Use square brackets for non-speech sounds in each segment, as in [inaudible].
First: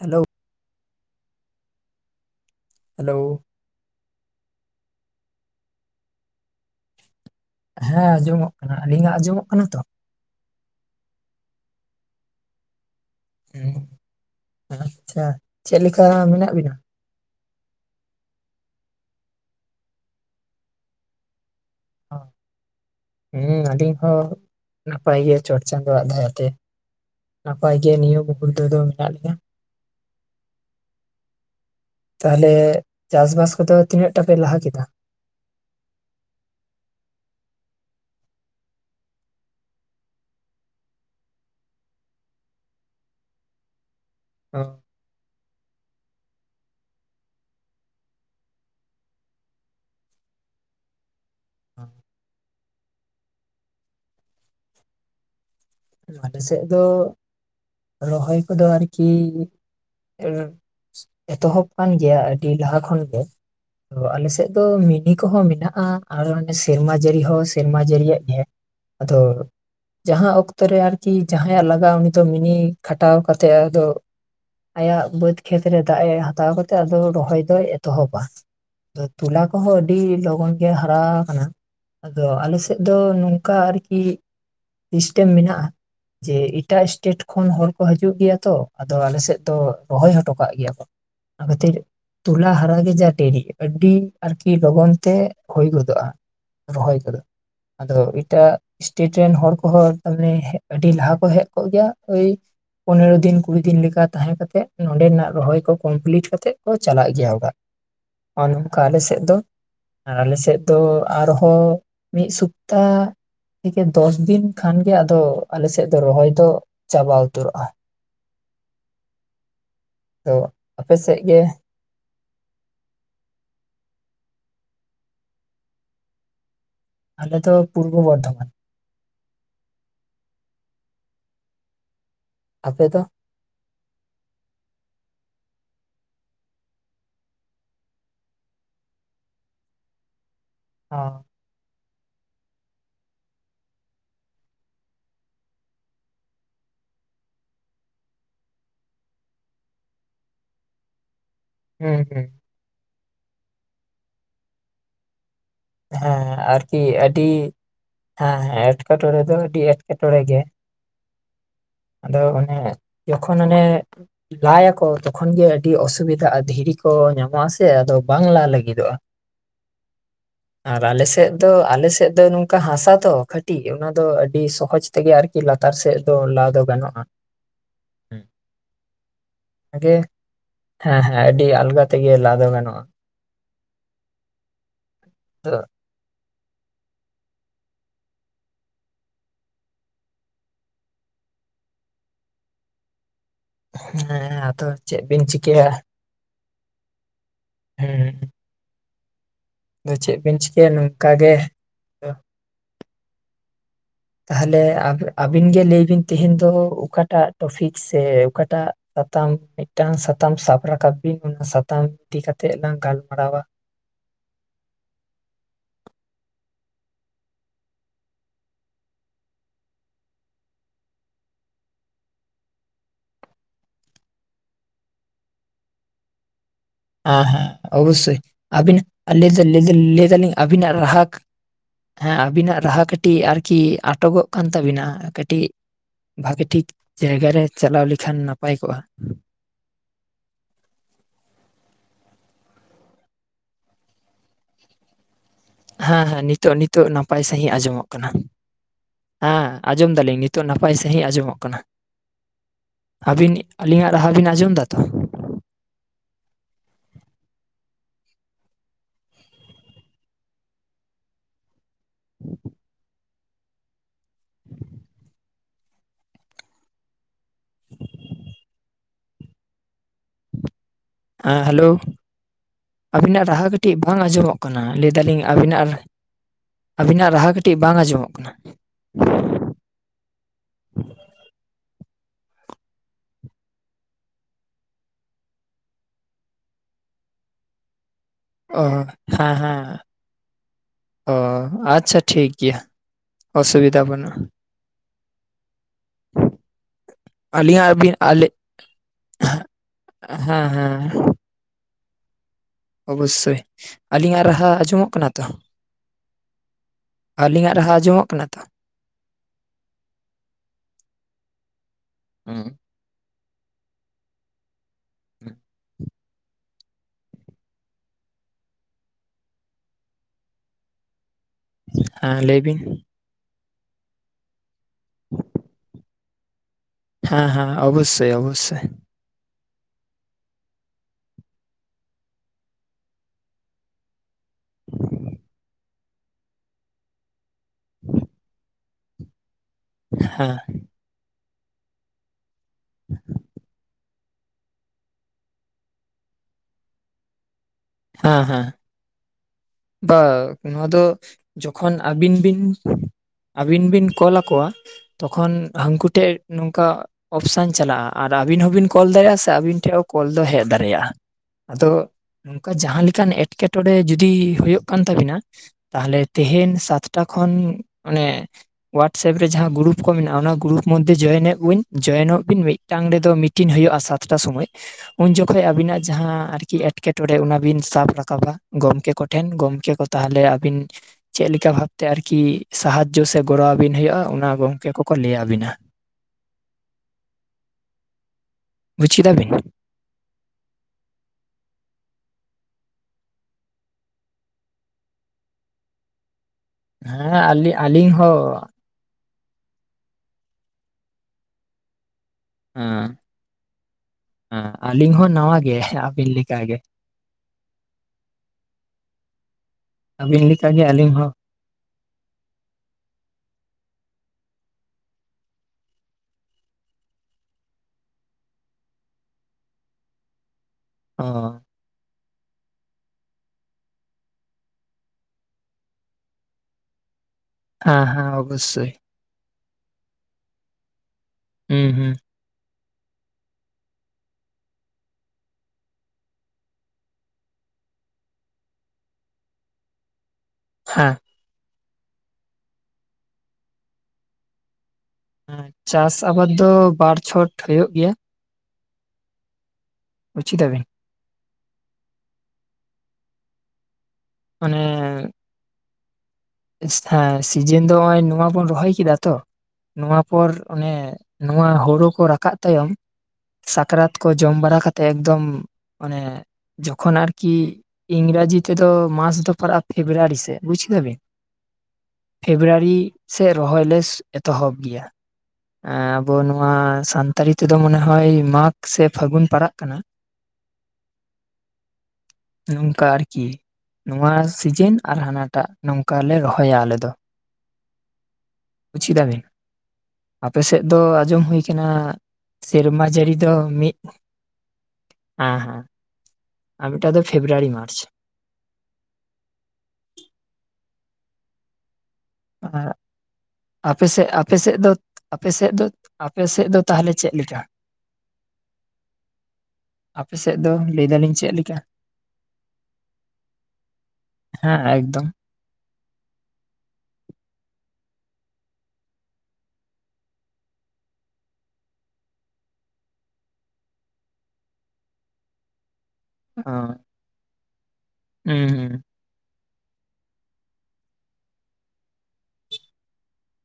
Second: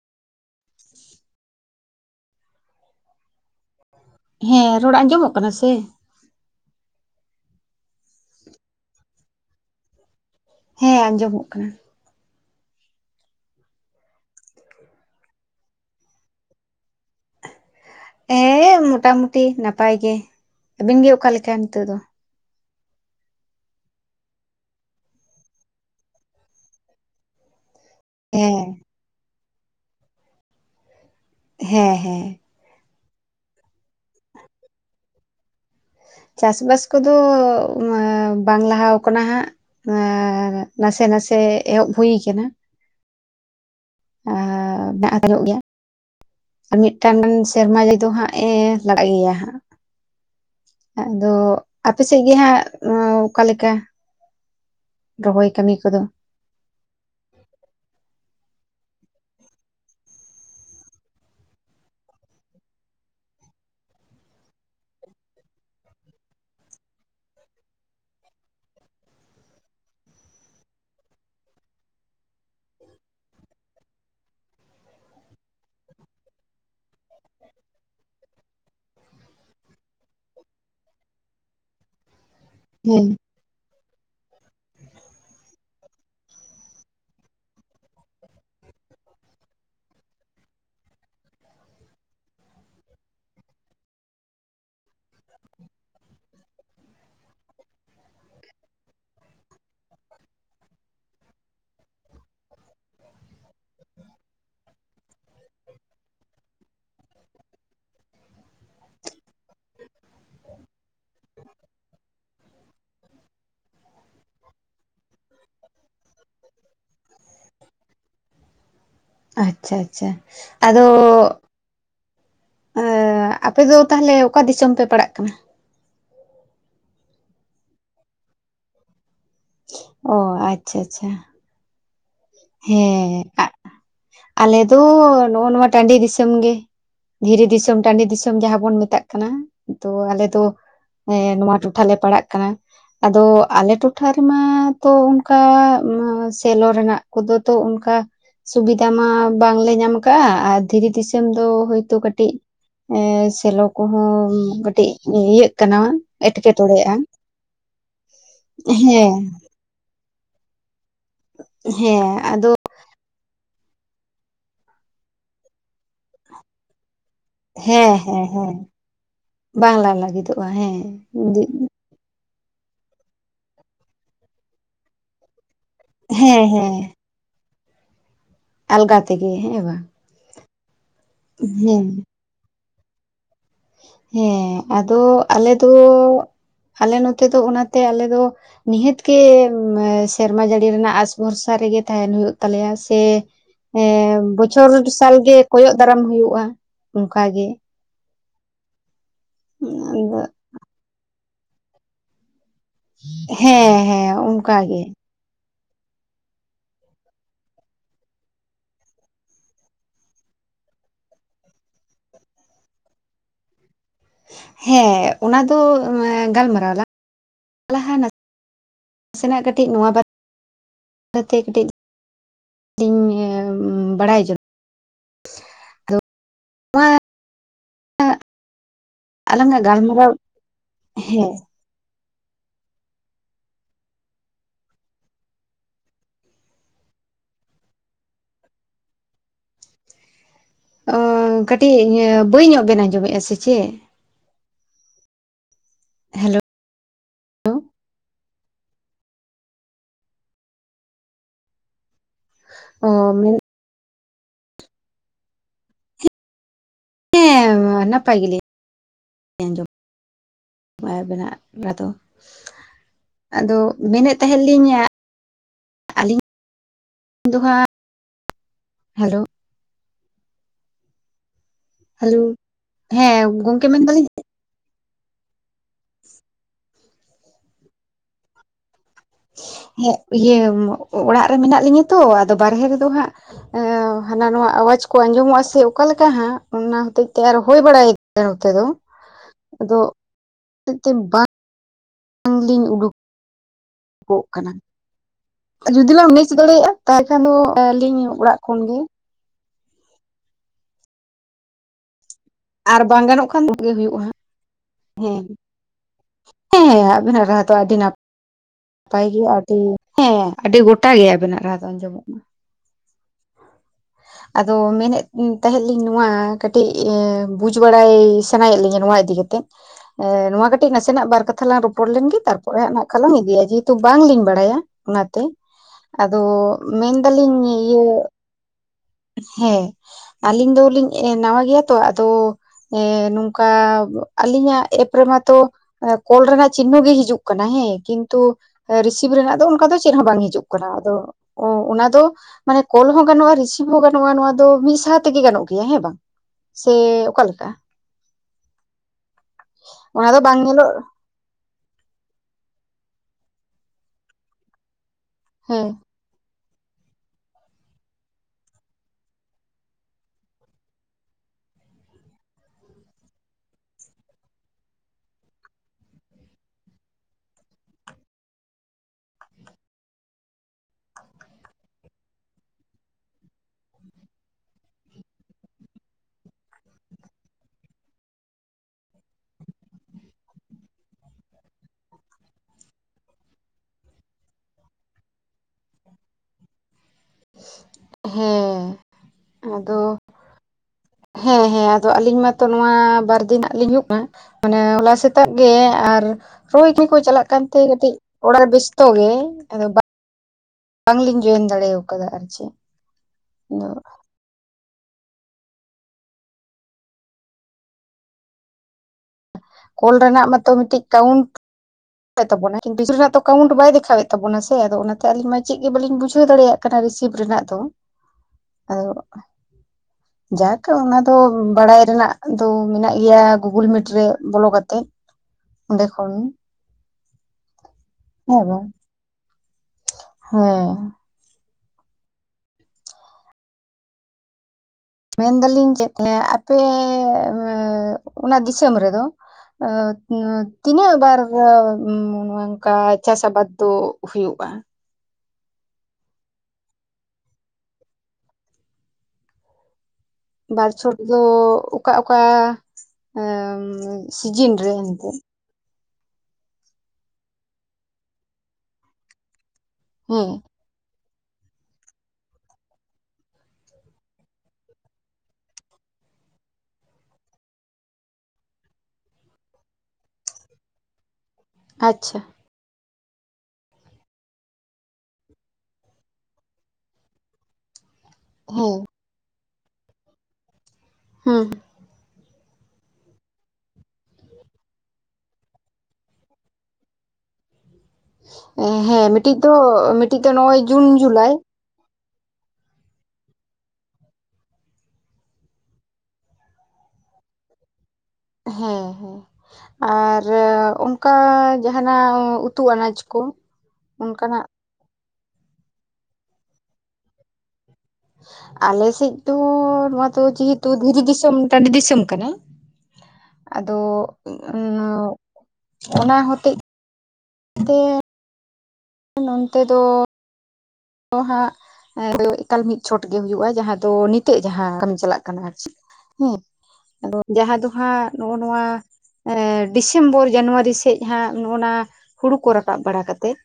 Hello. Hello. ᱦᱮᱸ ᱨᱚᱲ ᱟᱸᱡᱚᱢᱚᱜ ᱠᱟᱱᱟ ᱥᱮ? ᱦᱮᱸ ᱟᱸᱡᱚᱢᱚᱜ ᱠᱟᱱᱟ, ᱟᱹᱞᱤᱧᱟᱜ ᱟᱸᱡᱚᱢᱚᱜ ᱠᱟᱱᱟ ᱛᱚ? ᱦᱮᱸ ᱟᱸᱡᱚᱢᱚᱜ ᱠᱟᱱᱟ᱾ ᱦᱩᱸ ᱟᱸᱻ ᱟᱪᱪᱷᱟ ᱪᱮᱜ ᱞᱮᱠᱟ ᱢᱮᱱᱟᱜ ᱵᱤᱱᱟ? ᱮᱸᱻ ᱢᱚᱴᱟᱼᱢᱩᱴᱤ ᱱᱟᱯᱟᱭ ᱜᱮ, ᱟᱹᱵᱤᱱ ᱜᱮ ᱚᱠᱟ ᱞᱮᱠᱟ ᱱᱤᱛᱚᱜ ᱫᱚ? ᱦᱚᱸ ᱦᱩᱸ ᱟᱹᱞᱤᱧ ᱦᱚᱸ ᱱᱟᱯᱟᱭ ᱜᱮ ᱪᱚᱴ ᱪᱟᱸᱫᱚ ᱣᱟᱜ ᱫᱟᱭᱟ ᱛᱮ᱾ ᱱᱟᱯᱟᱭ ᱜᱮ ᱱᱤᱭᱟᱹ ᱢᱩᱦᱩᱲ ᱦᱮᱸ ᱛᱮᱫᱚ ᱢᱮᱱᱟᱜ ᱞᱤᱧᱟ᱾ ᱦᱮᱸ᱾ ᱦᱮᱸ ᱛᱟᱦᱚᱞᱮ ᱪᱟᱥᱵᱟᱥ ᱠᱚᱫᱚ ᱛᱤᱱᱟᱹᱜ ᱴᱟ ᱯᱮ ᱞᱟᱦᱟ ᱠᱮᱫᱟ ᱪᱟᱥᱵᱟᱥ ᱠᱚᱫᱚ ᱵᱟᱝ ᱞᱟᱦᱟ ᱠᱟᱱᱟ ᱦᱟᱸᱜ ᱟᱨ ᱱᱟᱥᱮ ᱱᱟᱥᱮ ᱮᱦᱚᱵ ᱦᱩᱭ ᱟᱠᱟᱱᱟ ᱦ ᱦ ᱢᱮᱱᱟᱜ ᱦᱟᱛᱚᱜ ᱜᱮᱭᱟ ᱟᱨ ᱢᱤᱫᱴᱟᱝ ᱥᱮᱨᱢᱟ ᱡᱮ ᱫᱚ ᱦᱟᱸᱜ ᱮ ᱞᱟᱲᱟᱜ ᱜᱮᱭᱟ ᱦᱟᱸᱜ ᱟᱫᱚ ᱟᱯᱮ ᱥᱮᱫ ᱜᱮ ᱦᱟᱸᱜ ᱚᱠᱟᱞᱮᱠᱟ ᱨᱚᱦᱚᱭ ᱠᱟᱹᱢᱤ ᱠᱚᱫᱚ ᱟᱞᱮ ᱥᱮᱫ ᱫᱚ ᱨᱚᱦᱚᱭ ᱠᱚᱫᱚ ᱟᱨᱠᱤ [unintelligible] ᱮᱛᱚᱦᱚᱵ ᱠᱟᱱ ᱜᱮᱭᱟ ᱟᱹᱰᱤ ᱞᱟᱦᱟ ᱠᱷᱚᱱ ᱜᱮ ᱛᱚ ᱟᱞᱮ ᱥᱮᱫ ᱫᱚ ᱢᱤᱱᱤ ᱠᱚᱦᱚᱸ ᱢᱮᱱᱟᱜᱼᱟ ᱟᱨ ᱥᱮᱨᱢᱟ ᱡᱟᱹᱲᱤ ᱦᱚᱸ ᱥᱮᱨᱢᱟ ᱡᱟᱹᱲᱤᱭᱟᱜ ᱜᱮ ᱟᱫᱚ ᱡᱟᱦᱟᱸ ᱚᱠᱛᱚ ᱚᱠᱛᱚ ᱨᱮ ᱟᱨᱠᱤ ᱡᱟᱦᱟᱸᱭᱟᱜ ᱞᱟᱜᱟᱜᱼᱟ ᱩᱱᱤ ᱫᱚ ᱢᱤᱱᱤ ᱠᱷᱟᱴᱟᱣ ᱠᱟᱛᱮᱫ ᱟᱫᱚ ᱟᱭᱟᱜ ᱵᱟᱹᱫᱽ ᱠᱷᱮᱛᱨᱮ ᱫᱟᱜ ᱮ ᱦᱟᱛᱟᱣ ᱠᱟ ᱠᱟᱛᱮᱫ ᱟᱫᱚ ᱨᱚᱦᱚᱭ ᱫᱚᱭ ᱮᱛᱚᱦᱚᱵᱟ ᱛᱚᱞᱟ ᱠᱚᱦᱚᱸ ᱟᱹᱰᱤ ᱞᱚᱜᱚᱱ ᱜᱮ ᱦᱟᱨᱟ ᱟᱠᱟᱱᱟ ᱟᱫᱚ ᱟᱞᱮ ᱥᱮᱫ ᱮᱛᱮᱫ ᱫᱚ ᱦᱮᱸ ᱱᱚᱝᱠᱟ ᱟᱨᱠᱤ ᱥᱤᱥᱴᱮᱢ ᱢᱮᱱᱟᱜᱼᱟ ᱡᱮ ᱮᱴᱟᱜ ᱮᱥᱴᱮᱴ ᱠᱷᱚᱱ ᱦᱚᱲ ᱠᱚ ᱦᱤᱡᱩᱜ ᱜᱮᱭᱟ ᱛᱚ ᱟᱫᱚ ᱟᱞ ᱥᱮᱫ ᱫᱚ ᱨᱚᱦᱚᱭ ᱦᱚᱴᱚ ᱠᱟᱜ ᱜᱮᱭᱟ ᱠᱚ ᱟᱛ ᱛᱚᱞᱟ ᱦᱟᱨᱟ ᱜᱮ ᱡᱟ ᱰᱮᱨᱤ ᱟᱹᱰᱤ ᱟᱨᱠᱤ ᱞᱚᱜᱚᱱ ᱛᱮ ᱦᱩᱭ ᱜᱚᱫᱚᱜᱼᱟ ᱨᱚᱦᱚᱭ ᱜᱚᱫᱚᱜ ᱟᱫᱚ ᱮᱴᱟᱜ ᱥᱥᱴᱮᱴ ᱨᱮᱱ ᱦᱚᱲ ᱠᱚᱦᱚᱸ ᱛᱟᱨᱟᱱᱮ ᱟᱹᱰᱤ ᱞᱟᱦᱟ ᱠᱚ ᱦᱮᱡ ᱠᱚᱜ ᱜᱮᱭᱟ ᱳᱭ ᱯᱚᱱᱮᱨᱚ ᱫᱤᱱ ᱠᱩᱲᱤ ᱫᱤᱱ ᱞᱮᱠᱟ ᱛᱟᱦᱮᱸ ᱠᱟ ᱠᱟᱛᱮᱫ ᱱᱚᱸᱰᱮᱱᱟᱜ ᱨᱚᱦᱚᱭ ᱠᱚ ᱠᱚᱢᱯᱞᱤᱴ ᱠᱟᱛᱮᱫ ᱠᱚ ᱪᱟᱞᱟᱜ ᱜᱮᱭᱟ ᱚᱲᱟᱜ ᱱᱚᱜᱼ ᱱᱚᱝᱠᱟ ᱟᱞ ᱥᱮᱫ ᱫᱚ ᱟᱨ ᱟᱞᱮᱥᱮᱫ ᱫᱚ ᱟᱨᱦᱚᱸ ᱢᱤᱫ ᱥᱚᱯᱛᱟ ᱛᱷᱮᱠᱮ ᱫᱚᱥ ᱫᱤᱱ ᱠᱷᱟᱱ ᱜᱮ ᱟᱫᱚ ᱟᱞᱮ ᱥᱮᱫ ᱫᱚ ᱨᱚᱦᱚᱭ ᱫᱚ ᱪᱟᱵᱟ ᱩᱛᱟᱹᱨᱚᱜᱼᱟ ᱟᱪᱷᱟ ᱟᱪᱷᱟ ᱛᱚ ᱟᱫᱚ ᱟᱯᱮ ᱥᱮᱫ ᱜᱮ ᱟᱯᱮ ᱫᱚ ᱛᱟᱦᱚᱞᱮ ᱚᱠᱟ ᱫᱤᱥᱚᱢ ᱯᱮ ᱯᱟᱲᱟᱜ ᱠᱟᱱᱟ ᱟᱞᱮ ᱫᱚ ᱯᱩᱨᱵᱚ ᱵᱚᱨᱫᱷᱚᱢᱟᱱ ᱚ ᱟᱪᱷᱟ ᱟᱪᱷᱟ ᱟᱯᱮ ᱫᱚ ᱦᱮᱸ ᱟᱞᱮ ᱫᱚ ᱱᱚᱜᱼᱚ ᱱᱚᱣᱟ ᱴᱟᱺᱰᱤ ᱫᱤᱥᱚᱢ ᱜᱮ ᱫᱷᱤᱨᱤ ᱫᱤᱥᱚᱢ ᱴᱟᱺᱰᱤ ᱫᱤᱥᱚᱢ ᱡᱟᱦᱟᱸ ᱵᱚᱱ ᱢᱮᱛᱟᱜ ᱠᱟᱱᱟ ᱛᱚ ᱟᱞᱮ ᱫᱚ ᱚ, ᱮ ᱱᱚᱣᱟ ᱴᱚ ᱴᱛᱷᱟ ᱞᱮ ᱯᱟᱲᱟᱜ ᱠᱟᱱᱟ ᱟᱫᱚ ᱟᱞᱮ ᱴᱚᱴᱷᱟ ᱨᱮᱢᱟ ᱛᱚ ᱚᱱᱠᱟ ᱥᱮᱞᱚ ᱨᱮᱱᱟᱜ ᱠᱚᱫᱚ ᱛᱚ ᱚᱱᱠᱟ ᱥᱩᱵᱤᱫᱟ ᱢᱟ ᱵᱟᱝᱞᱮ ᱧᱟᱢ ᱟᱠᱟᱜᱼᱟ ᱟᱨ ᱫᱷᱤᱨᱤ ᱫᱤᱥᱚᱢ ᱫᱚ ᱦᱳᱭᱛᱚ ᱦᱩᱸ ᱦᱩᱸ ᱠᱟᱹᱴᱤᱡ ᱮᱸ ᱥᱮᱞᱚ ᱠᱚᱦᱚᱸ ᱠᱟᱹᱴᱤᱡ ᱤᱭᱟᱹᱜ ᱠᱟᱱᱟ ᱦᱮᱸ ᱟᱨᱠᱤ ᱮᱴᱠᱮᱴᱚᱬᱮᱜᱼᱟ ᱟᱹᱰᱤ ᱦᱮᱸ ᱦᱮᱸ ᱮᱴᱠᱮᱴᱚᱲᱮ ᱫᱚ ᱟᱹᱰᱤ ᱮᱴᱠᱮᱴᱚᱲᱮ ᱜᱮ ᱟᱫᱚ ᱚᱱᱮ ᱡᱚᱠᱷᱚᱱ ᱚᱱᱮ ᱞᱟᱭ ᱟᱠᱚ ᱛᱚᱠᱷᱚᱱ ᱜᱮ ᱟᱹᱰᱤ ᱚᱥᱩᱵᱤᱫᱟᱜᱼᱟ ᱫᱷᱤᱨᱤ ᱠᱚ ᱧᱟᱢᱚᱜ ᱢᱟᱥᱮ ᱟᱫᱚ ᱦᱮᱸ ᱦᱮᱸ ᱵᱟᱝ ᱞᱟᱜ ᱦᱮᱸ ᱞᱟᱹᱜᱤᱫᱚᱜᱼᱟ ᱵᱟᱝ ᱞᱟ ᱞᱟᱹᱜᱤᱫᱚᱜᱼᱟ ᱟᱨ ᱦᱮᱸ ᱟᱞᱮ ᱥᱮᱫ ᱫᱚ ᱟᱞᱮ ᱥᱮᱫ ᱫᱚ ᱱᱚᱝᱠᱟ ᱚᱱᱠᱟ ᱦᱟᱥᱟ ᱫᱚ ᱠᱟᱹᱴᱤᱡ ᱚᱱᱟ ᱫᱚ ᱟᱹᱰᱤ ᱥᱚᱦᱚᱡ ᱛᱮᱜᱮ ᱟᱨᱠᱤ ᱞᱟᱛᱟᱨ ᱥᱮᱫ ᱫᱚ ᱦᱮᱸ ᱞᱟ ᱫᱚ ᱦᱮᱸ [unintelligible] ᱟᱞᱜᱟ ᱛᱮᱜᱮ ᱦᱮᱸ ᱵᱟᱝ ᱚᱱᱟᱜᱮ ᱦᱮᱸ ᱦᱮᱸ ᱟᱹᱰᱤ ᱟᱞᱜᱟ ᱦᱮᱸ ᱛᱮᱜᱮ ᱞᱟᱫᱚ ᱜᱟᱱᱚᱜᱼᱟ ᱦᱮᱸ ᱟᱫᱚ ᱟᱞᱮ ᱟᱫᱚ ᱫᱚ ᱟᱞᱮ ᱱᱚᱛᱮ ᱫᱚ ᱚᱱᱟᱛᱮ ᱟᱞᱮ ᱫᱚ ᱱᱤᱦᱟᱹᱛ ᱜᱮ ᱥᱮᱨᱢᱟ ᱡᱟᱹᱲᱤ ᱨᱮᱱᱟᱜ ᱟᱥ ᱵᱷᱚᱨᱥᱟ ᱨᱮᱜᱮ ᱛᱟᱦᱮᱱ ᱦᱩᱭᱩᱜ ᱛᱟᱞᱮᱭᱟ ᱥᱮ ᱮᱸ ᱦᱮᱸ ᱟᱫᱚ ᱵᱚᱪᱷᱚᱨ ᱪᱮᱫ ᱥᱟᱞ ᱵᱤᱱ ᱜᱮ ᱪᱤᱠᱟᱹᱭᱟ ᱠᱚᱭᱚᱜ ᱫᱟᱨᱟᱢ ᱦᱩᱭᱩᱜᱼᱟ ᱚᱱᱠᱟ ᱜᱮ ᱦᱮᱸ ᱟᱫᱚ ᱪᱮᱫ ᱵᱤᱱ ᱪᱤᱠᱟᱹᱭᱟ ᱱᱚᱝᱠᱟ ᱜᱮ ᱟᱫᱚ ᱦᱮᱸ ᱦᱮᱸ ᱚᱱᱠᱟ ᱛᱟᱦᱞᱮ ᱜᱮ ᱟᱯᱮ ᱟᱹᱵᱤᱱ ᱜᱮ ᱞᱟᱹᱭ ᱵᱤᱱ ᱛᱮᱦᱮᱧ ᱫᱚ ᱚᱠᱟᱴᱟᱜ ᱴᱚᱯᱤᱠ ᱥᱮ ᱚᱠᱟᱴᱟᱜ ᱥᱟᱛᱟᱢ? ᱢᱤᱜᱴᱟᱝ ᱥᱟᱛᱟᱢ ᱥᱟᱵ ᱨᱟᱠᱟᱵ ᱵᱤᱱ ᱚᱱᱟ ᱥᱟᱛᱟᱢ ᱤᱫᱤ ᱠᱟᱛᱮᱜ ᱞᱟᱝ ᱜᱟᱞᱢᱟᱨᱟᱣᱟ᱾ ᱦᱮᱸ ᱚᱱᱟ ᱫᱚ ᱜᱟᱞᱢᱟᱨᱟᱣ ᱞᱟᱝ ᱞᱟᱦᱟᱱᱟ ᱱᱟᱥᱮᱱᱟᱜ ᱠᱟᱹᱴᱤᱡ ᱱᱚᱣᱟ ᱵᱟ ᱛᱮᱛᱮ ᱠᱟᱹᱴᱤᱡ ᱤᱧ ᱵᱟᱲᱟᱭ ᱚᱪᱚ ᱱᱚᱣᱟ ᱮᱸ ᱦᱮᱸ ᱚᱵᱚᱥᱥᱳᱭ ᱟᱹᱵᱤᱱ ᱟᱞᱟᱝᱟᱜ ᱜᱟᱞᱢᱟᱨᱟᱣ ᱞᱟᱹᱭᱫᱟᱹ-ᱞᱟᱹᱭᱫᱟᱹ-ᱞᱟᱹᱭᱫᱟᱞᱤᱧ ᱟᱹᱵᱤᱱᱟᱜ ᱨᱟᱦᱟ ᱦᱮᱸ ᱟᱵᱤᱱᱟᱜ ᱨᱟᱦᱟ ᱠᱟᱹᱴᱤᱜ ᱟᱨᱠᱤ ᱟᱴᱚᱠᱚᱜ ᱠᱟᱱ ᱛᱟᱵᱤᱱᱟ ᱠᱟᱹᱴᱤᱜ ᱵᱷᱟᱜᱤ ᱴᱷᱤᱠ ᱡᱟᱭᱜᱟ ᱨᱮ ᱪᱟᱞᱟᱣ ᱞᱤᱠᱷᱟᱱ ᱱᱟᱯᱟᱭ ᱠᱚᱜᱼᱟ᱾ ᱚ ᱠᱟᱹᱴᱤᱜ ᱵᱟᱹᱭ ᱧᱚᱜ ᱵᱮᱱ ᱟᱸᱡᱚᱢᱮᱜᱼᱟ ᱥᱮ ᱪᱮᱜ? ᱦᱮᱸ ᱦᱮᱸ ᱦᱮᱞᱳ ᱱᱤᱛᱚᱜ ᱱᱤᱛᱚᱜ ᱱᱟᱯ ᱯᱟᱭ ᱥᱟᱺᱦᱤᱡ ᱟᱸᱡᱚᱢᱚᱜ ᱠᱟᱱᱟ ᱟᱸ ᱟᱸᱡᱚᱢ ᱫᱟᱞᱤᱧ ᱱᱤᱛᱚᱜ ᱱᱟᱯᱟᱭ ᱥᱟᱺᱦᱤᱜ ᱟᱸᱡᱚᱢᱚᱜ ᱠᱟᱱᱟ᱾ ᱚ ᱟᱹᱵᱤᱱ ᱟᱹᱞᱤᱧᱟᱜ ᱨᱟᱦᱟ ᱵᱤᱱ ᱟᱸᱡᱚᱢ ᱫᱟᱛᱚ? ᱮᱸ ᱱᱟᱯᱟᱭ ᱜᱮᱞᱤᱧ ᱟᱸᱡᱚᱢ ᱟᱵᱮᱱᱟᱜ ᱨᱟᱫᱚ ᱟᱫᱚ ᱢᱮᱱᱮᱫ ᱛᱟᱦᱮᱸᱫ ᱞᱤᱧ ᱟ ᱟᱹᱞᱤᱧ ᱫᱚ ᱡᱟᱦᱟᱜ ᱦᱮᱞᱳ ᱦᱮᱸ ᱦᱮᱞᱳ ᱦᱮᱞᱳ ᱦᱮᱸ ᱟᱵᱤᱱᱟᱜ ᱨᱟᱦᱟ ᱜᱚᱝᱠᱮ ᱠᱟᱹᱴᱤᱜ ᱵᱟᱝ ᱢᱮᱱᱫᱟᱞᱤᱧ ᱟᱸᱡᱚᱢᱚᱜ ᱠᱟᱱᱟ ᱞᱟᱹᱭ ᱫᱟᱞᱤᱧ ᱟᱵᱤᱱᱟᱜ ᱨᱟ [inaudible] ᱟᱵᱤᱱᱟᱜ ᱨᱟᱦᱟ ᱠᱟᱹᱴᱤᱜ ᱵᱟᱝ ᱟᱸᱡᱚᱢᱚᱜ ᱠᱟᱱᱟ᱾ ᱦᱮᱸ ᱤᱭᱟᱹ ᱚᱲᱟᱜ ᱨᱮ ᱢᱮᱱᱟᱜ ᱞᱤᱧᱟᱹ ᱛᱚ ᱟᱫᱚ ᱵᱟᱨᱦᱮ ᱨᱮᱫᱚ ᱦᱟᱸᱜ ᱮᱸ ᱦᱟᱱᱟ ᱱᱟᱣᱟ ᱟᱣᱟᱡ ᱠᱚ ᱟᱸᱡᱚᱢᱚᱜᱼᱟ ᱥᱮ ᱚᱠᱟᱞᱮᱠᱟ ᱦᱟᱸᱜ ᱚᱱᱟ ᱦᱚᱛᱮᱡ ᱛᱮ ᱟᱨ ᱦᱳᱭ ᱵᱟᱲᱟᱭ ᱛᱮ ᱱᱚᱛᱮ ᱚ ᱫᱚ ᱦᱮᱸ ᱦᱮᱸ ᱟᱫᱚ ᱚ ‍ᱵᱟᱝ ᱟᱪᱪᱷᱟ ᱴᱷᱤᱠ ᱜᱮᱭᱟ ᱞᱤᱧ ᱩᱰᱩᱠ ᱚᱥᱩᱵᱤᱫᱷᱟ ᱵᱟᱹ ᱠᱩᱜ ᱠᱟᱱᱟ ᱡᱩᱫᱤ ᱞᱟᱝ ᱢᱮᱪ ᱫᱟᱲᱤᱭᱟᱜᱼᱟ ᱛᱟᱦᱞᱮ ᱠᱷᱟᱱ ᱫᱚ ᱟᱹᱞᱤᱧᱟᱜ ᱵᱤᱱ ᱟᱹᱞᱤᱧ ᱟᱞᱮ ᱚᱲᱟᱜ ᱠᱷᱚᱱᱜᱮ ᱦᱮᱸ ᱦᱮᱸ ᱟᱨ ᱵᱟᱝ ᱜᱟᱱᱚᱜ ᱚᱵᱚᱥᱥᱳᱭ ᱠᱷᱟᱱ ᱜᱮ ᱦᱩᱭᱩᱜᱼᱟ ᱟᱹᱞᱤᱝᱟᱜ ᱨᱟᱦᱟ ᱟᱸᱡᱚᱢᱚᱜ ᱠᱟᱱᱟ? ᱛᱚ ᱦᱮᱸ ᱦᱮᱸ ᱦᱮᱸ ᱟᱹᱞᱤᱝᱟᱜ ᱨᱟᱦᱟ ᱟᱸᱡᱚᱢᱚᱜ ᱠᱟᱱᱟ ᱛᱚ? ᱯᱟᱭ ᱜᱮ ᱟᱹᱰᱤ ᱦᱮᱸ ᱟᱹᱰᱤ ᱜᱚᱴᱟ ᱜᱮ ᱟᱵᱮᱱᱟᱜ ᱨᱟᱦᱟ ᱫᱚ ᱟᱸᱡᱚᱢᱚᱜ ᱦᱩᱸ ᱟᱫᱚ ᱢᱮᱱᱮᱫ ᱛᱟᱦᱮᱸᱫ ᱞᱤᱧ ᱱᱚᱣᱟ ᱠᱟᱹᱴᱤᱜ ᱵᱩᱡ ᱵᱟᱲᱟᱭ ᱥᱟᱱᱟᱭᱮᱜ ᱞᱤᱧᱟᱹ ᱱᱚᱣᱟ ᱤᱫᱤ ᱠᱟᱛᱮᱜ ᱮ ᱱᱚᱣᱟ ᱠᱟᱹᱴᱤᱜ ᱱᱟᱥᱮᱱᱟᱜ ᱵᱟᱨ ᱠᱟᱛ ᱛᱷᱟᱞᱟᱝ ᱨᱚᱯᱚᱲ ᱞᱮᱱᱜᱤ ᱞᱟᱹᱭ ᱵᱤᱱ ᱛᱟᱨᱯᱚᱨᱮ ᱦᱟᱸᱜ ᱱᱟᱜᱠᱷᱟᱱ ᱞᱟᱝ ᱤᱫᱤᱭᱟ ᱡᱮᱦᱮᱛᱩ ᱵᱟᱝᱞᱤᱧ ᱵᱟᱲᱟᱭᱟ ᱚᱱᱟᱛᱮ᱾ ᱟᱫᱚ ᱢᱮᱱᱫᱟᱞᱤᱧ ᱤᱭᱟᱹ ᱚᱵᱚᱥᱥᱚᱭ ᱦᱮᱸ ᱟᱹᱞᱤᱧ ᱫᱚᱞᱤᱧ ᱱᱟᱣᱟ ᱜᱮᱭᱟ ᱛᱚ ᱟᱫᱚ ᱦᱮᱸ ᱱᱚᱝᱠᱟ ᱟᱞᱤᱧᱟᱜ ᱮᱯ ᱨᱮᱢᱟᱛᱚ ᱠᱚᱞ ᱨᱮᱱᱟᱜ ᱪᱤᱱᱷᱚ ᱜᱮ ᱦᱤᱡᱩᱜ ᱠᱟᱱᱟ ᱦᱮᱸ ᱠᱤᱱᱛᱩ ᱨᱤᱥᱤᱵᱽ ᱨᱮᱱᱟᱜ ᱫᱚ ᱚᱱᱠᱟ ᱫᱚ ᱪᱮᱫ ᱦᱚᱸ ᱵᱟᱝ ᱦᱤᱡᱩᱜ ᱠᱟᱱᱟ ᱟᱫᱚ ᱚ ᱚᱱᱟ ᱫᱚ ᱢᱟᱱᱮ ᱠᱚᱞ ᱦᱚᱸ ᱜᱟᱱᱚᱜᱼᱟ ᱨᱤᱥᱤ ᱜᱟᱱᱚᱜᱼᱟ ᱱᱚᱣᱟ ᱫᱚ ᱢᱤᱫ ᱥᱟᱶ ᱛᱮᱜᱮ ᱜᱟᱱᱚᱜ ᱜᱮᱭᱟ ᱦᱮᱸ ᱵᱟᱝ ᱥᱮ ᱚᱠᱟ ᱞᱮᱠᱟ? ᱦᱮᱸ ᱦᱮᱸ ᱦᱚᱸ ᱚᱱᱟ ᱫᱚ ᱵᱟᱝ ᱱᱚᱣᱟ ᱧᱮᱞᱚᱜ ᱫᱚ ᱡᱚᱠᱷᱚᱱ ᱟᱹᱵᱤᱱ ᱵᱤᱱ ᱟᱹᱵᱤᱱ ᱵᱤᱱ ᱠᱚᱞ ᱟᱠᱚᱣᱟ ᱛᱚᱠᱷᱚᱱ ᱦᱮᱸ ᱦᱟᱹᱜᱠᱩ ᱴᱷᱮᱜ ᱱᱚᱝᱠᱟ ᱚᱯᱚᱮᱱ ᱪᱟᱞᱟᱜᱼᱟ᱾ ᱟᱨ ᱟᱵᱤᱱ ᱦᱚᱸᱵᱤᱱ ᱠᱚᱞ ᱫᱟᱲᱮᱭᱟᱜᱼᱟ ᱥᱮ ᱟᱵᱤᱱ ᱴᱷᱮᱱ ᱦᱚᱸ ᱠᱚᱞ ᱫᱚ ᱦᱮᱡ ᱫᱟᱲᱮᱭᱟᱜᱼᱟ᱾ ᱟᱫᱚ ᱱᱚᱝᱠᱟ ᱡᱟᱦᱟᱸ ᱞᱮᱠᱟᱱ ᱮᱴᱠᱮᱴᱚᱬᱮ ᱡᱩᱫᱤ ᱦᱩᱭᱩᱜ ᱠᱟᱱ ᱛᱟᱵᱤᱱᱟ ᱛᱟᱦᱞᱮ ᱛᱮᱦᱮᱧ ᱥᱟᱛᱴᱟ ᱠᱷᱚᱱ ᱚᱱᱮ ᱳᱣᱟᱴᱥᱮᱯ ᱨᱮ ᱡᱟᱦᱟᱸ ᱜᱨᱩᱯ ᱠᱚ ᱢᱮᱱᱟᱜᱼᱟ ᱚᱱᱟ ᱜᱨᱩᱯ ᱢᱚᱫᱷᱮ ᱡᱚᱭᱮᱱᱚᱜ ᱵᱤᱱ ᱡᱚᱭᱮᱱᱚᱜ ᱵᱤᱱ ᱢᱤᱜ ᱴᱟᱝ ᱨᱮᱫᱚ ᱢᱤᱴᱤᱱ ᱦᱩᱭᱩᱜᱼᱟ ᱥᱟᱛᱴᱟ ᱥᱚᱢᱚᱭ᱾ ᱩᱱ ᱡᱚᱠᱷᱚᱡ ᱟᱹᱵᱤᱱᱟᱜ ᱡᱟᱦᱟᱸ ᱟᱨᱠᱤ ᱮᱸᱴᱠᱮᱴᱚᱲᱮ ᱚᱱᱟ ᱵᱤᱱ ᱥᱟᱵ ᱨᱟᱠᱟᱵᱟ ᱜᱚᱢᱠᱮ ᱠᱚᱴ- ᱴᱷᱮᱱ ᱜᱚᱢᱠᱮ ᱠᱚ ᱛᱟᱦᱮᱞᱮ ᱟᱹᱵᱤᱱ ᱪᱮᱫ ᱞᱮᱠᱟ ᱵᱷᱟᱵᱽ ᱛᱮ ᱟᱨᱠᱤ ᱥᱟᱦᱟᱡᱡᱳ ᱥᱮ ᱜᱚᱲᱚ ᱟᱵᱤᱱ ᱦᱩᱭᱩᱜᱼᱟ ᱚᱱᱟ ᱜᱚᱝᱠᱮ ᱠᱚᱠᱚ ᱞᱟᱹᱭ ᱟᱵᱤᱱᱟ᱾ [unintelligible] ᱦᱩᱸ ᱵᱩᱡ ᱠᱮᱫᱟ ᱵᱤᱱ? ᱟᱫᱚ ᱦᱮᱸ ᱦᱮᱸ ᱟᱫᱚ ᱟᱹᱞᱤᱧ ᱢᱟᱛᱚ ᱱᱚᱣᱟ ᱵᱟᱨ ᱫᱤᱱ ᱦᱟᱸᱜ ᱞᱤᱧ ᱦᱩᱭᱩᱜ ᱠᱟᱱᱟ, ᱢᱟᱱᱮ ᱦᱚᱞᱟ ᱥᱮᱛᱟᱜ ᱜᱮ, ᱟᱨ ᱨᱚᱦᱳᱭ ᱠᱚᱠᱚ ᱦᱮᱸ ᱪᱟᱞᱟᱜ ᱟᱹᱞᱤ ᱠᱟᱱᱛᱮ ᱟᱹᱞᱤᱧ ᱠᱟᱹᱴᱤᱡ ᱦᱚᱸ ᱚᱲᱟᱜ ᱨᱮ [inaudible] ᱵᱮᱥ ᱛᱚ ᱜᱮ ᱟᱫᱚ ᱵᱟᱝᱞᱤᱧ ᱡᱚᱭᱮᱱ ᱫᱟᱲᱮᱣᱟ ᱠᱟᱫᱟ ᱟᱨᱠᱤᱼᱼ ᱦᱮᱸ ᱦᱮᱸ ᱟᱹᱞᱤᱧ ᱦᱚᱸ ᱱᱟᱣᱟ ᱜᱮ ᱟᱹᱵᱤᱱ ᱞᱮᱠᱟᱜᱮ, ᱠᱚᱞ ᱟᱹᱵᱤᱱ ᱨᱮᱱᱟᱜ ᱢᱟᱛᱚ ᱞᱮᱠᱟᱜᱮ ᱢᱤᱫᱴᱤᱡ ᱟᱹᱞᱤᱧ ᱦᱚᱸ ᱾ ᱠᱟᱣᱩᱱᱴ ᱛᱟᱵᱚᱱᱟ [unintelligible] ᱠᱟᱣᱩᱱᱴ ᱵᱟᱭ ᱫᱮᱷᱟᱣᱮᱫ ᱛᱟᱵᱚᱱᱟ ᱥᱮ ᱟᱫᱚ ᱚᱱᱟᱛᱮ ᱟᱞᱤᱧ ᱢᱟ ᱪᱮᱜ ᱜᱮ ᱵᱟᱹᱞᱤᱧ ᱵᱩᱡᱷᱟᱹᱣ ᱫᱟᱲᱮᱭᱟᱜ ᱠᱟᱱᱟ ᱨᱤᱥᱤᱯ ᱨᱮᱱᱟᱜ ᱫᱚ ᱾ [inaudible] ᱡᱟᱠ ᱚᱱᱟ ᱚ ᱫᱚ ᱵᱟᱲᱟᱭ ᱨᱮᱱᱟᱜᱼᱼ ᱟᱫᱚ ᱢᱮᱱᱟᱜ ᱜᱮᱭᱟ ᱜᱩᱜᱩᱞ ᱢᱤᱴ ᱨᱮ ᱵᱚᱞᱚ ᱠᱟᱛᱮᱜ, ᱚᱸᱰᱮ ᱠᱷᱚᱱ ᱦᱮᱸ ᱦᱮᱸ ᱚᱵᱚᱥᱥᱳᱭ ᱾ ᱦᱳᱻ ᱦᱩᱸ ᱦᱩᱸ ᱢᱮᱱᱫᱟᱹᱞᱤᱧ ᱪᱮᱜ ᱛᱮ ᱟᱯᱮ ᱚᱱᱟ ᱫᱤᱥᱚᱢ ᱨᱮᱫᱚ? ᱟ [unintelligible] ᱛᱤᱱᱟᱹᱜ ᱦᱮᱸ ᱵᱟᱨ ᱱᱚᱝᱠᱟ ᱪᱟᱥ ᱟᱵᱟᱫ ᱫᱚ ᱦᱩᱭᱩᱜᱼᱟ? ᱦᱮᱸ ᱪᱟᱥ ᱟᱵᱟᱫ ᱫᱚ ᱵᱟᱨ ᱪᱷᱚᱴ ᱦᱳᱭᱳᱜ ᱜᱮᱭᱟ ᱾ ᱵᱩᱡ ᱠᱮᱫᱟᱵᱤᱱ ᱵᱟᱨ ᱪᱷᱚᱴ ᱫᱚ ᱚᱠᱟ ᱚᱠᱟ ᱥᱤᱡᱤᱱ ᱚᱱᱮ ᱨᱮ ᱮᱱᱛᱮᱫ? ᱦᱮᱸ ᱥᱤᱡᱮᱱ ᱫᱚ ᱦᱚᱜᱼᱚᱭ ᱱᱚᱣᱟ ᱵᱚᱱ ᱨᱚᱦᱚᱭ ᱠᱤᱫᱟ ᱛᱚ, ᱱᱚᱣᱟ ᱯᱚᱨ ᱦᱮᱸ ᱚᱱᱮ ᱱᱚᱣᱟ ᱦᱳᱲᱳ ᱠᱚ ᱨᱟᱠᱟᱜ ᱛᱟᱭᱚᱢ ᱥᱟᱠᱨᱟᱛ ᱠᱚ ᱡᱚᱢ ᱵᱟᱨᱟ ᱠᱟᱛᱮᱜ ᱮᱠᱫᱚᱢ ᱟᱱᱮᱼᱼ ᱡᱚᱠᱷᱚᱱ ᱟᱨᱠᱤ ᱤᱝᱨᱮᱡᱤ ᱛᱮᱫᱚ ᱢᱟᱥ ᱫᱚ ᱯᱟᱲᱟᱜᱼᱟ ᱯᱷᱮᱵᱽᱨᱩᱣᱟᱨᱤ ᱥᱮᱜ ᱵᱩᱡ ᱠᱤᱫᱟᱵᱤᱱ? ᱟᱪᱪᱷᱟ ᱯᱷᱮᱵᱽᱨᱟᱣᱨᱤ ᱥᱮᱜ ᱨᱚᱦᱚᱭ ᱞᱮ ᱮᱛᱚᱦᱚᱵ ᱜᱮᱭᱟ, ᱮᱸ ᱟᱵᱚ ᱱᱚᱣᱟ ᱥᱟᱱ ᱛᱟᱹᱨᱤ ᱛᱮᱫᱚ ᱢᱚᱱᱮ ᱦᱚᱭ ᱢᱟᱜᱽ ᱦᱮᱸ ᱥᱮ ᱯᱷᱟᱹᱜᱩᱱ ᱯᱟᱲᱟᱜ ᱠᱟᱱᱟ? ᱦᱩᱸ ᱱᱚᱝᱠᱟ ᱟᱨᱠᱤ ᱱᱚᱣᱟ ᱥᱤᱡᱤᱱ ᱟᱨ ᱦᱟᱱᱟᱴᱟᱜ ᱱᱚᱝ ᱠᱟᱞᱮ ᱨᱚᱦᱚᱭᱟ ᱟᱞᱮᱫᱚ ᱾ ᱦᱮᱸ ᱵᱤᱱ ᱢᱤᱜᱴᱤᱡ ᱫᱚ ᱢᱤᱜᱴᱤᱡ ᱫᱚ ᱱᱚᱜᱼᱚᱭ ᱡᱩᱱ ᱡᱩᱞᱟᱭ [unintelligible] ᱱᱟ ᱥᱮᱨᱢᱟ ᱡᱟᱹᱲᱤ ᱫᱚ ᱢᱤᱜᱼᱼ ᱦᱮᱸ ᱦᱮᱸ ᱟ ᱢᱮᱜᱴᱟ ᱫᱚ ᱯᱷᱮᱵᱨᱩᱣᱟᱨᱤ ᱢᱟᱨᱪ ᱦᱮᱸᱦᱮᱸ ᱟᱨ ᱚᱱᱴᱝᱠᱟ ᱡᱟᱦᱟᱱᱟᱜ ᱩᱛᱩ ᱟᱨ ᱟᱱᱟᱡ ᱠᱚ ᱟᱯᱮ ᱥᱮᱜ ᱟᱯᱮ ᱚᱱᱠᱟᱱᱟᱜ ᱥᱮᱜ ᱫᱚ ᱟᱯᱮ ᱥᱮᱜ ᱫᱚ, ᱟᱯᱮ ᱥᱮᱜ ᱫᱚ ᱛᱟᱦᱞᱮ ᱪᱮᱜ ᱞᱮᱠᱟ? ᱟᱞᱮ ᱥᱮᱫ ᱫᱚ ᱱᱚᱣᱟ ᱟᱯᱮ ᱫᱚ ᱥᱮᱫ ᱡᱮᱦᱮᱛᱩ ᱞᱟᱹᱭ ᱫᱷᱤᱨᱤ ᱫᱟᱞᱤᱧ ᱪᱮᱫ ᱫᱤᱥᱚᱢ, ᱞᱮᱠᱟ ᱴᱟᱺᱰᱤ ᱫᱤᱥᱚᱢ ᱠᱟᱱᱟ ᱟᱫᱚ ᱦᱮᱸ ᱮᱠᱫᱚᱢ ᱩ ᱚᱱᱟ ᱦᱚᱛᱮᱡ ᱛᱮ ᱱᱚᱱᱛᱮ ᱫᱚ [inaudible] ᱦᱟᱜ [unintelligible] ᱮᱠᱟᱞ ᱢᱤᱜ ᱪᱷᱚᱴ ᱜᱮ ᱦᱩᱭᱩᱜᱼᱟ ᱡᱟᱦᱟᱸ ᱫᱚ ᱱᱤᱛᱟᱹᱜ ᱡᱟᱦᱟᱸ ᱠᱟᱹᱢᱤ ᱪᱟᱞᱟᱜ ᱠᱟᱱᱟ ᱟᱨ ᱪᱤᱜ ᱦᱚᱸ ᱦᱮᱸ ᱟᱫᱚ ᱡᱟᱦᱟᱸ ᱫᱚ ᱦᱟᱸᱜ ᱱᱚᱜᱼᱚ ᱦᱩᱸ ᱱᱚᱣᱟ ᱦᱩᱸ ᱮ ᱰᱤᱥᱮᱢᱵᱚᱨ ᱡᱟᱱᱩᱣᱟᱨᱤ ᱥᱮᱜ ᱦᱟᱸᱜ ᱱᱚᱜ ᱱᱟ ᱦᱩᱲᱩ ᱠᱚ ᱨᱟᱠᱟᱵ ᱵᱟᱲᱟ ᱠᱟᱛᱮᱜ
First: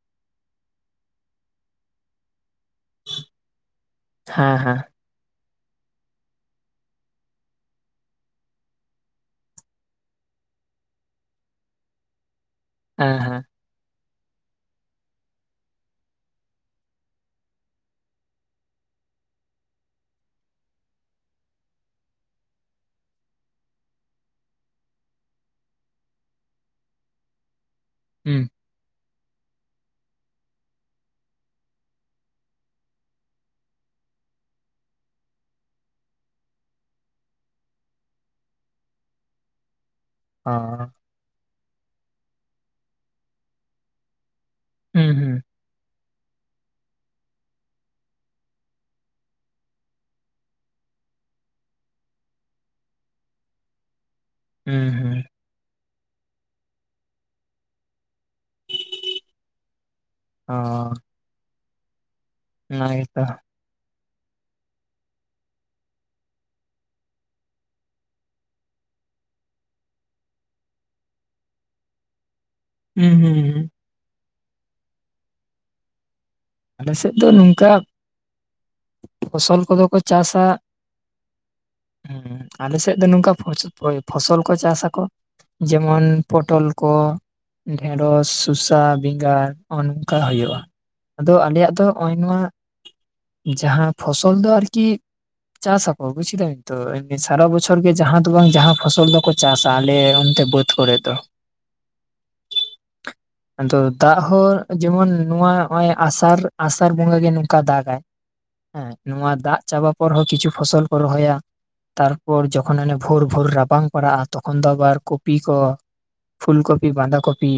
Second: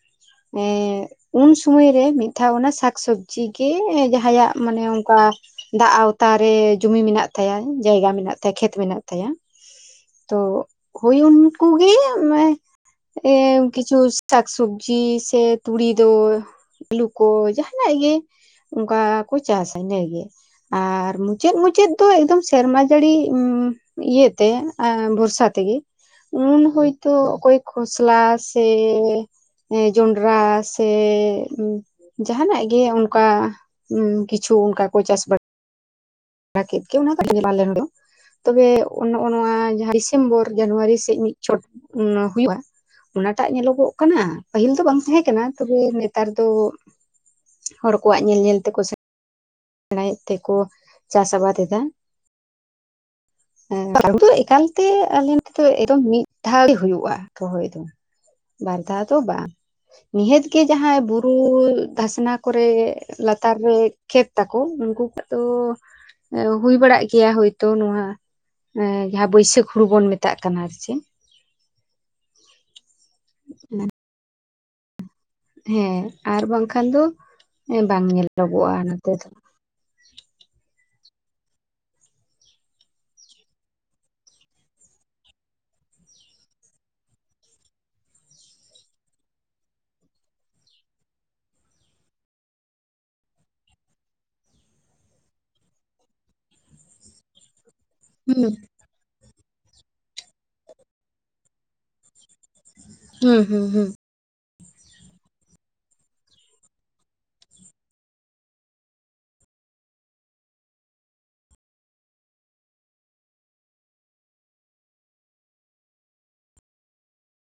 ᱮᱸ ᱩᱱ ᱥᱚᱢᱚᱭ ᱨᱮ ᱢᱤᱜ ᱫᱷᱟᱣ ᱚᱱᱟ ᱥᱟᱠᱥᱚᱵᱡᱤ ᱜᱮ ᱡᱟᱦᱟᱸᱭᱟᱜ ᱦᱮᱸ ᱦᱮᱸ ᱢᱟᱱᱮ ᱚᱝ [inaudible] ᱠᱟ ᱫᱟᱜ ᱟᱣᱛᱟᱨᱮ ᱡᱩᱢᱤ ᱢᱮᱱᱟᱜ ᱛᱟᱭᱟ, ᱡᱟᱭᱜᱟ ᱢᱮᱱᱟᱜ ᱛᱟᱭᱟ ᱠᱷᱮᱛ ᱢᱮᱱᱟᱜ ᱛᱟᱭᱟ᱾ ᱛᱚ ᱦᱩᱭ ᱩᱱᱠᱩ ᱜᱤ ᱢᱮ ᱦᱮᱸ ᱮ ᱦᱮᱸ ᱠᱤᱪᱷᱩ ᱥᱟᱠᱥᱚᱵᱽᱡᱤ ᱥᱮ ᱛᱩᱲᱤ ᱫᱚ ᱠᱚ ᱡᱟᱦᱟᱱᱟᱜ ᱜᱮ ᱚᱱᱠᱟ ᱠᱚ ᱪᱟᱥᱟ ᱤᱱᱟᱹ ᱜᱮ ᱟᱨ ᱢᱩᱪᱟᱹᱫ ᱢᱩᱪᱟᱹᱫ ᱫᱚ ᱮᱠᱫᱚᱢ ᱥᱮᱨᱢᱟ ᱡᱟᱹᱲᱤ ᱩᱢᱼᱼ ᱤᱭᱟᱹᱛᱮ ᱵᱷᱚᱨᱥᱟ ᱛᱮᱜᱮ ᱩᱱ ᱦᱚᱭᱛᱳ ᱚᱠᱚᱭ ᱠᱷᱚᱥᱞᱟ ᱦᱩᱸ ᱥᱮ ᱡᱚᱸᱵᱨᱟ ᱥᱮ ᱡᱟᱦᱟᱱᱟᱜ ᱜᱮ ᱚᱱᱠᱟ ᱠᱤᱪᱷᱩ ᱚᱱᱠᱟ ᱠᱚ ᱪᱟᱥ ᱵᱟᱲᱼᱼ ᱠᱮᱜ ᱜᱮ ᱚᱱᱟ [unintelligible] ᱛᱚᱵᱮ ᱱᱚᱜᱼᱚ ᱱᱚᱣᱟ ᱡᱟᱦᱟᱸ ᱰᱤᱥᱮᱢᱵᱚᱨ ᱚ ᱡᱟᱱᱩᱣᱟᱨᱤ ᱥᱮᱜ ᱢᱤᱜ ᱪᱷᱚᱴ ᱱᱚ ᱦᱩᱭᱩᱜᱼᱟ ᱚᱱᱟᱴᱟᱜ ᱧᱮᱞᱚᱜᱚᱜ ᱠᱟᱱᱟ ᱯᱟᱹᱦᱤᱞ ᱫᱚ ᱵᱟᱝ ᱦᱩᱸ ᱛᱟᱦᱮᱸ ᱦᱩᱸ ᱠᱟᱱᱟ ᱛᱚᱵᱮ ᱱᱮᱛᱟᱨ ᱫᱚ ᱦᱚᱲ ᱠᱚᱣᱟᱜ ᱧᱮᱞ ᱧᱮᱞ ᱛᱮᱠᱚ ᱥᱮᱼᱼ ᱥᱮᱲᱟᱭᱮᱜ ᱛᱮᱠᱚ ᱪᱟᱥ ᱟᱵᱟᱫ ᱮᱫᱟ, [unintelligible] ᱦᱩᱸ ᱮᱠᱟᱞᱛᱮ ᱦᱩᱸ ᱟᱹᱞᱤᱧ ᱮᱫᱚ ᱮᱠᱫᱚᱢ ᱢᱤᱜ ᱫᱷᱟᱣ ᱜᱮ ᱦᱩᱭᱩᱜᱼᱟ ᱨᱚᱦᱚᱭ ᱫᱚ ᱵᱟᱨ ᱫᱷᱟᱣ ᱫᱚ ᱵᱟᱝ ᱾ ᱱᱤᱦᱟᱹᱛ ᱚ ᱜᱮ ᱡᱟᱦᱟᱸᱭ ᱵᱩᱨᱩ ᱫᱷᱟᱥᱱᱟ ᱠᱚᱨᱮ ᱚᱱᱟ ᱜᱮᱛᱚ ᱞᱟᱛᱟᱨ ᱨᱮ ᱠᱷᱮᱛ ᱛᱟᱠᱚ ᱩᱱᱠᱩ ᱠᱚᱣᱟᱜ ᱫᱚ ᱦᱩᱭ ᱵᱟᱲᱟᱜ ᱜᱮᱭᱟ ᱦᱳᱭᱛᱳ ᱱᱚᱶᱟ ᱡᱟᱦᱟᱸ ᱵᱟᱹᱭᱥᱟᱹᱠᱷ ᱦᱩᱲᱩ ᱵᱚᱱ ᱢᱮᱛᱟᱜ ᱠᱟᱱᱟ ᱟᱨ ᱪᱮᱫ ᱦᱩᱸ ᱦᱩᱸ ᱦᱩᱸ ᱦᱮᱸ ᱟᱨ ᱵᱟᱝᱠᱷᱟᱱ ᱟᱞᱮ ᱫᱚ ᱥᱮᱫ ᱵᱟᱝ ᱧᱮᱞᱚᱜᱚᱜᱼᱟ ᱱᱚᱛᱮ ᱫᱚ ᱥᱚᱞ ᱠᱚᱫᱚ ᱠᱟᱹᱡᱼᱼ ᱪᱟᱥᱟ ᱦᱮᱸ ᱟᱞᱮ ᱥᱮᱫ ᱫᱚ ᱱᱚᱝᱠᱟ ᱯᱷᱚᱥᱚᱞ ᱠᱚ ᱪᱟᱥᱟ ᱠᱚ ᱡᱮᱢᱚᱱ ᱯᱚᱴᱚᱞ ᱠᱚ ᱰᱷᱮᱸᱲᱚᱥ ᱥᱚᱥᱟ ᱵᱮᱸᱜᱟᱲ ᱚᱱᱠᱟ ᱦᱩᱭᱩᱜᱼᱟ ᱟᱫᱚ ᱟᱞᱮᱭᱟᱜ ᱫᱚ ᱱᱚᱜᱼᱚᱭ ᱱᱚᱣᱟ ᱡᱟᱦᱟᱸ ᱯᱷᱚᱥᱚᱞ ᱫᱚ ᱟᱨᱠᱤ ᱪᱟᱥᱟᱠᱚ ᱵᱩᱡᱽ ᱠᱮᱫᱟᱢ ᱛᱚ ᱥᱟᱨᱟ ᱵᱚᱪᱷᱚᱨ ᱚᱨ ᱜᱮ ᱡᱟᱦᱟᱸ ᱫᱚ ᱵᱟᱝ ᱦᱩᱸ ᱡᱟᱦᱟᱸ ᱯᱷᱚᱥᱚᱞ ᱫᱚᱠᱚ ᱪᱟᱥᱟ ᱟᱞᱮ ᱚᱱᱛᱮ ᱵᱟᱹᱫᱽ ᱠᱚᱨᱮ ᱫᱚ ᱦᱩᱸ ᱦᱩᱸ ᱟᱫᱚ ᱦᱩᱸ ᱫᱟᱜ ᱦᱚᱸ ᱡᱮᱢᱚᱱ ᱱᱚᱣᱟ ᱱᱚᱜᱼᱚᱭ ᱟᱥᱟᱲ ᱟᱥᱟᱲ ᱵᱚᱸᱜᱟ ᱜᱮ ᱱᱚᱝᱠᱟ ᱫᱟᱜᱟᱭ ᱦᱮᱸ ᱱᱚᱣᱟ ᱫᱟᱜ ᱪᱟᱵᱟ ᱯᱚᱨ ᱦᱚᱸ ᱠᱤᱪᱷᱩ ᱯᱷᱚᱥᱚᱞ ᱠᱚ ᱨᱚᱦᱚᱭᱟ ᱛᱟᱨᱯᱚᱨ ᱡᱚᱠᱷᱚᱱ ᱚᱱᱮ ᱵᱷᱳᱨ ᱵᱷᱳᱨ ᱨᱟᱵᱟᱝ ᱯᱟᱲᱟᱜᱼᱟ ᱛᱚᱠᱷᱚᱱ ᱫᱚ ᱟᱵᱟᱨ ᱠᱚᱯᱤ ᱠᱚ ᱯᱷᱩᱞᱠᱚᱯᱤ ᱵᱟᱸᱫᱷᱟ ᱠᱚᱯᱤ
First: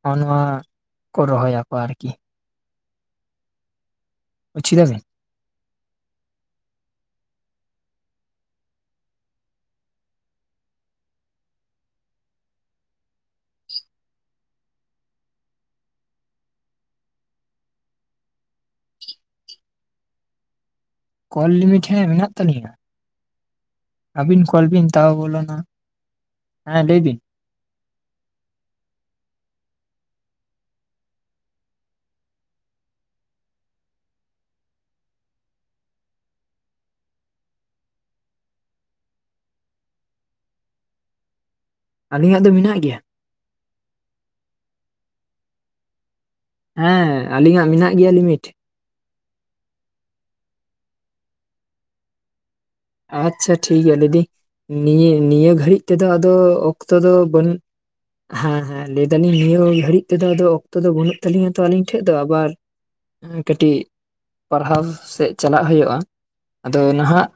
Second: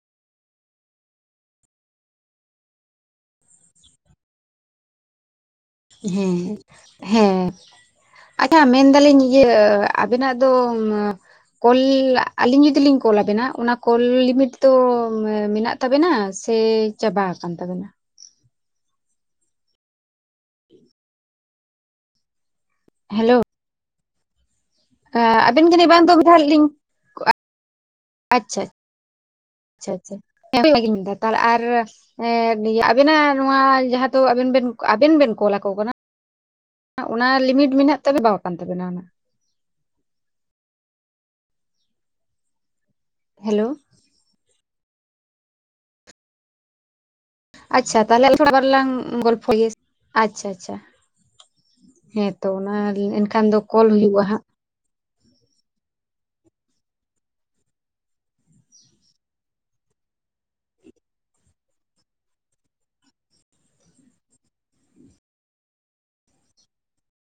ᱱᱚᱜᱼᱚ ᱱᱚᱣᱟ ᱠᱚ ᱨᱚᱦᱚᱭᱟ ᱯᱟᱨᱠᱤ ᱵᱩᱡᱷ ᱠᱤᱫᱟᱵᱤᱱ ᱦᱮᱸ ᱦᱮᱸ ᱟᱪᱪᱷᱟ ᱢᱮᱱᱫᱟᱞᱤᱧ ᱤᱭᱟᱹ ᱟᱵᱮᱱᱟᱜ ᱫᱚ ᱠᱚᱞ ᱟᱹᱞᱤᱧ ᱡᱩᱫᱤ ᱞᱤᱧ ᱠᱚᱞ ᱟᱵᱮᱱᱟ ᱚᱱᱟ ᱠᱚᱞ ᱞᱤᱢᱤᱴ ᱫᱚ ᱢᱮᱱᱟᱜ ᱛᱟᱵᱮᱱᱟᱜ ᱥᱮ ᱪᱟᱵᱟ ᱟᱠᱟᱱ ᱛᱟᱵᱮᱱᱟ ᱠᱚᱞ ᱞᱤᱢᱤᱴ ᱦᱮᱸ ᱢᱮᱱᱟᱜ ᱛᱟᱹᱞᱤᱧᱟ ᱦᱮᱞᱳ ᱟᱹᱵᱤᱱ ᱠᱚᱞ ᱵᱤᱱ ᱛᱟᱣ ᱵᱚᱞᱚᱱᱟ ᱟᱵᱮᱱ ᱡᱟᱹᱱᱤᱡ ᱵᱟᱝ ᱫᱚ ᱢᱤᱫ ᱫᱷᱟᱣ ᱞᱤᱧ ᱦᱮᱸ ᱞᱟᱹᱭ ᱵᱤᱱ ᱟᱪᱪᱷᱟ ᱟᱪᱪᱷᱟ ᱟᱪᱪᱷᱟ ᱜᱤᱧ ᱞᱟᱜᱼᱜᱤᱞᱤᱧ ᱢᱤᱫ ᱫᱷᱟ ᱛᱟᱦᱚᱞᱮ ᱟᱨ ᱮ ᱟᱵᱮᱱᱟᱜ ᱱᱚᱣᱟ ᱡᱟᱦᱟᱸ ᱫᱚ ᱟᱵᱮᱱ ᱵᱤᱱ ᱟᱵᱮᱱ ᱵᱤᱱ ᱠᱚᱞ ᱟᱠᱚ ᱠᱟᱱᱟ ᱚᱱᱟ ᱞᱤᱢᱤᱴ ᱢᱮᱱᱟᱜ ᱛᱮ ᱪᱟᱵᱟ ᱠᱟᱱ ᱛᱟᱵᱮᱱᱟ ᱚᱱᱟ᱾ ᱟᱹᱞᱤᱧᱟᱜ ᱫᱚ ᱢᱮᱱᱟᱜ ᱜᱮᱭᱟ ᱦᱮᱞᱳ ᱦᱮᱸ ᱟᱹᱞᱤᱧᱟᱜ ᱢᱮᱱᱟᱜ ᱟᱪᱪᱷᱟ ᱜᱮᱭᱟ ᱛᱟᱦᱚᱞᱮ ᱞᱤᱢᱤᱴ ᱛᱷᱚᱲᱟ [unintelligible] ᱵᱟᱨᱞᱟᱝ ᱜᱚᱞᱯᱚ ᱜᱮ ᱟᱪᱪᱷᱟ ᱟᱪᱪᱷᱟ ᱦᱮᱸᱛᱚ ᱚᱱᱟ ᱮᱱᱠᱷᱟᱱ ᱟᱪᱪᱷᱟ ᱫᱚ ᱴᱷᱤᱠ ᱠᱚᱞ ᱜᱮᱭᱟ ᱞᱟᱹᱭ ᱦᱩᱭᱩᱜᱼᱟ ᱫᱤᱧ ᱦᱟᱸᱜ ᱱᱤᱭᱟᱹ ᱱᱤᱭᱟᱹ ᱜᱷᱟᱹᱲᱤᱡ ᱛᱮᱫᱚ ᱟᱫᱚ ᱚᱠᱛᱚ ᱫᱚ ᱵᱟᱹᱱᱩᱜ ᱦᱮᱸ ᱦᱮᱸ ᱞᱟᱹᱭ ᱫᱟᱞᱤᱧ ᱱᱤᱭᱟᱹ ᱜᱷᱟᱹᱲᱤᱡ ᱛᱮᱫᱚ ᱟᱫᱚ ᱚᱠᱛᱚ ᱫᱚ ᱵᱟᱹᱱᱩᱜ ᱛᱟᱹᱞᱤᱧᱟ ᱛᱚ ᱟᱞᱤᱧ ᱴᱷᱮᱡ ᱫᱚ ᱟᱵᱟᱨ ᱠᱟᱹᱴᱤᱡ ᱯᱟᱲᱦᱟᱣ ᱥᱮᱫ ᱪᱟᱞᱟᱜ ᱦᱩᱭᱩᱜᱼᱟ ᱟᱫᱚ ᱱᱟᱦᱟᱜ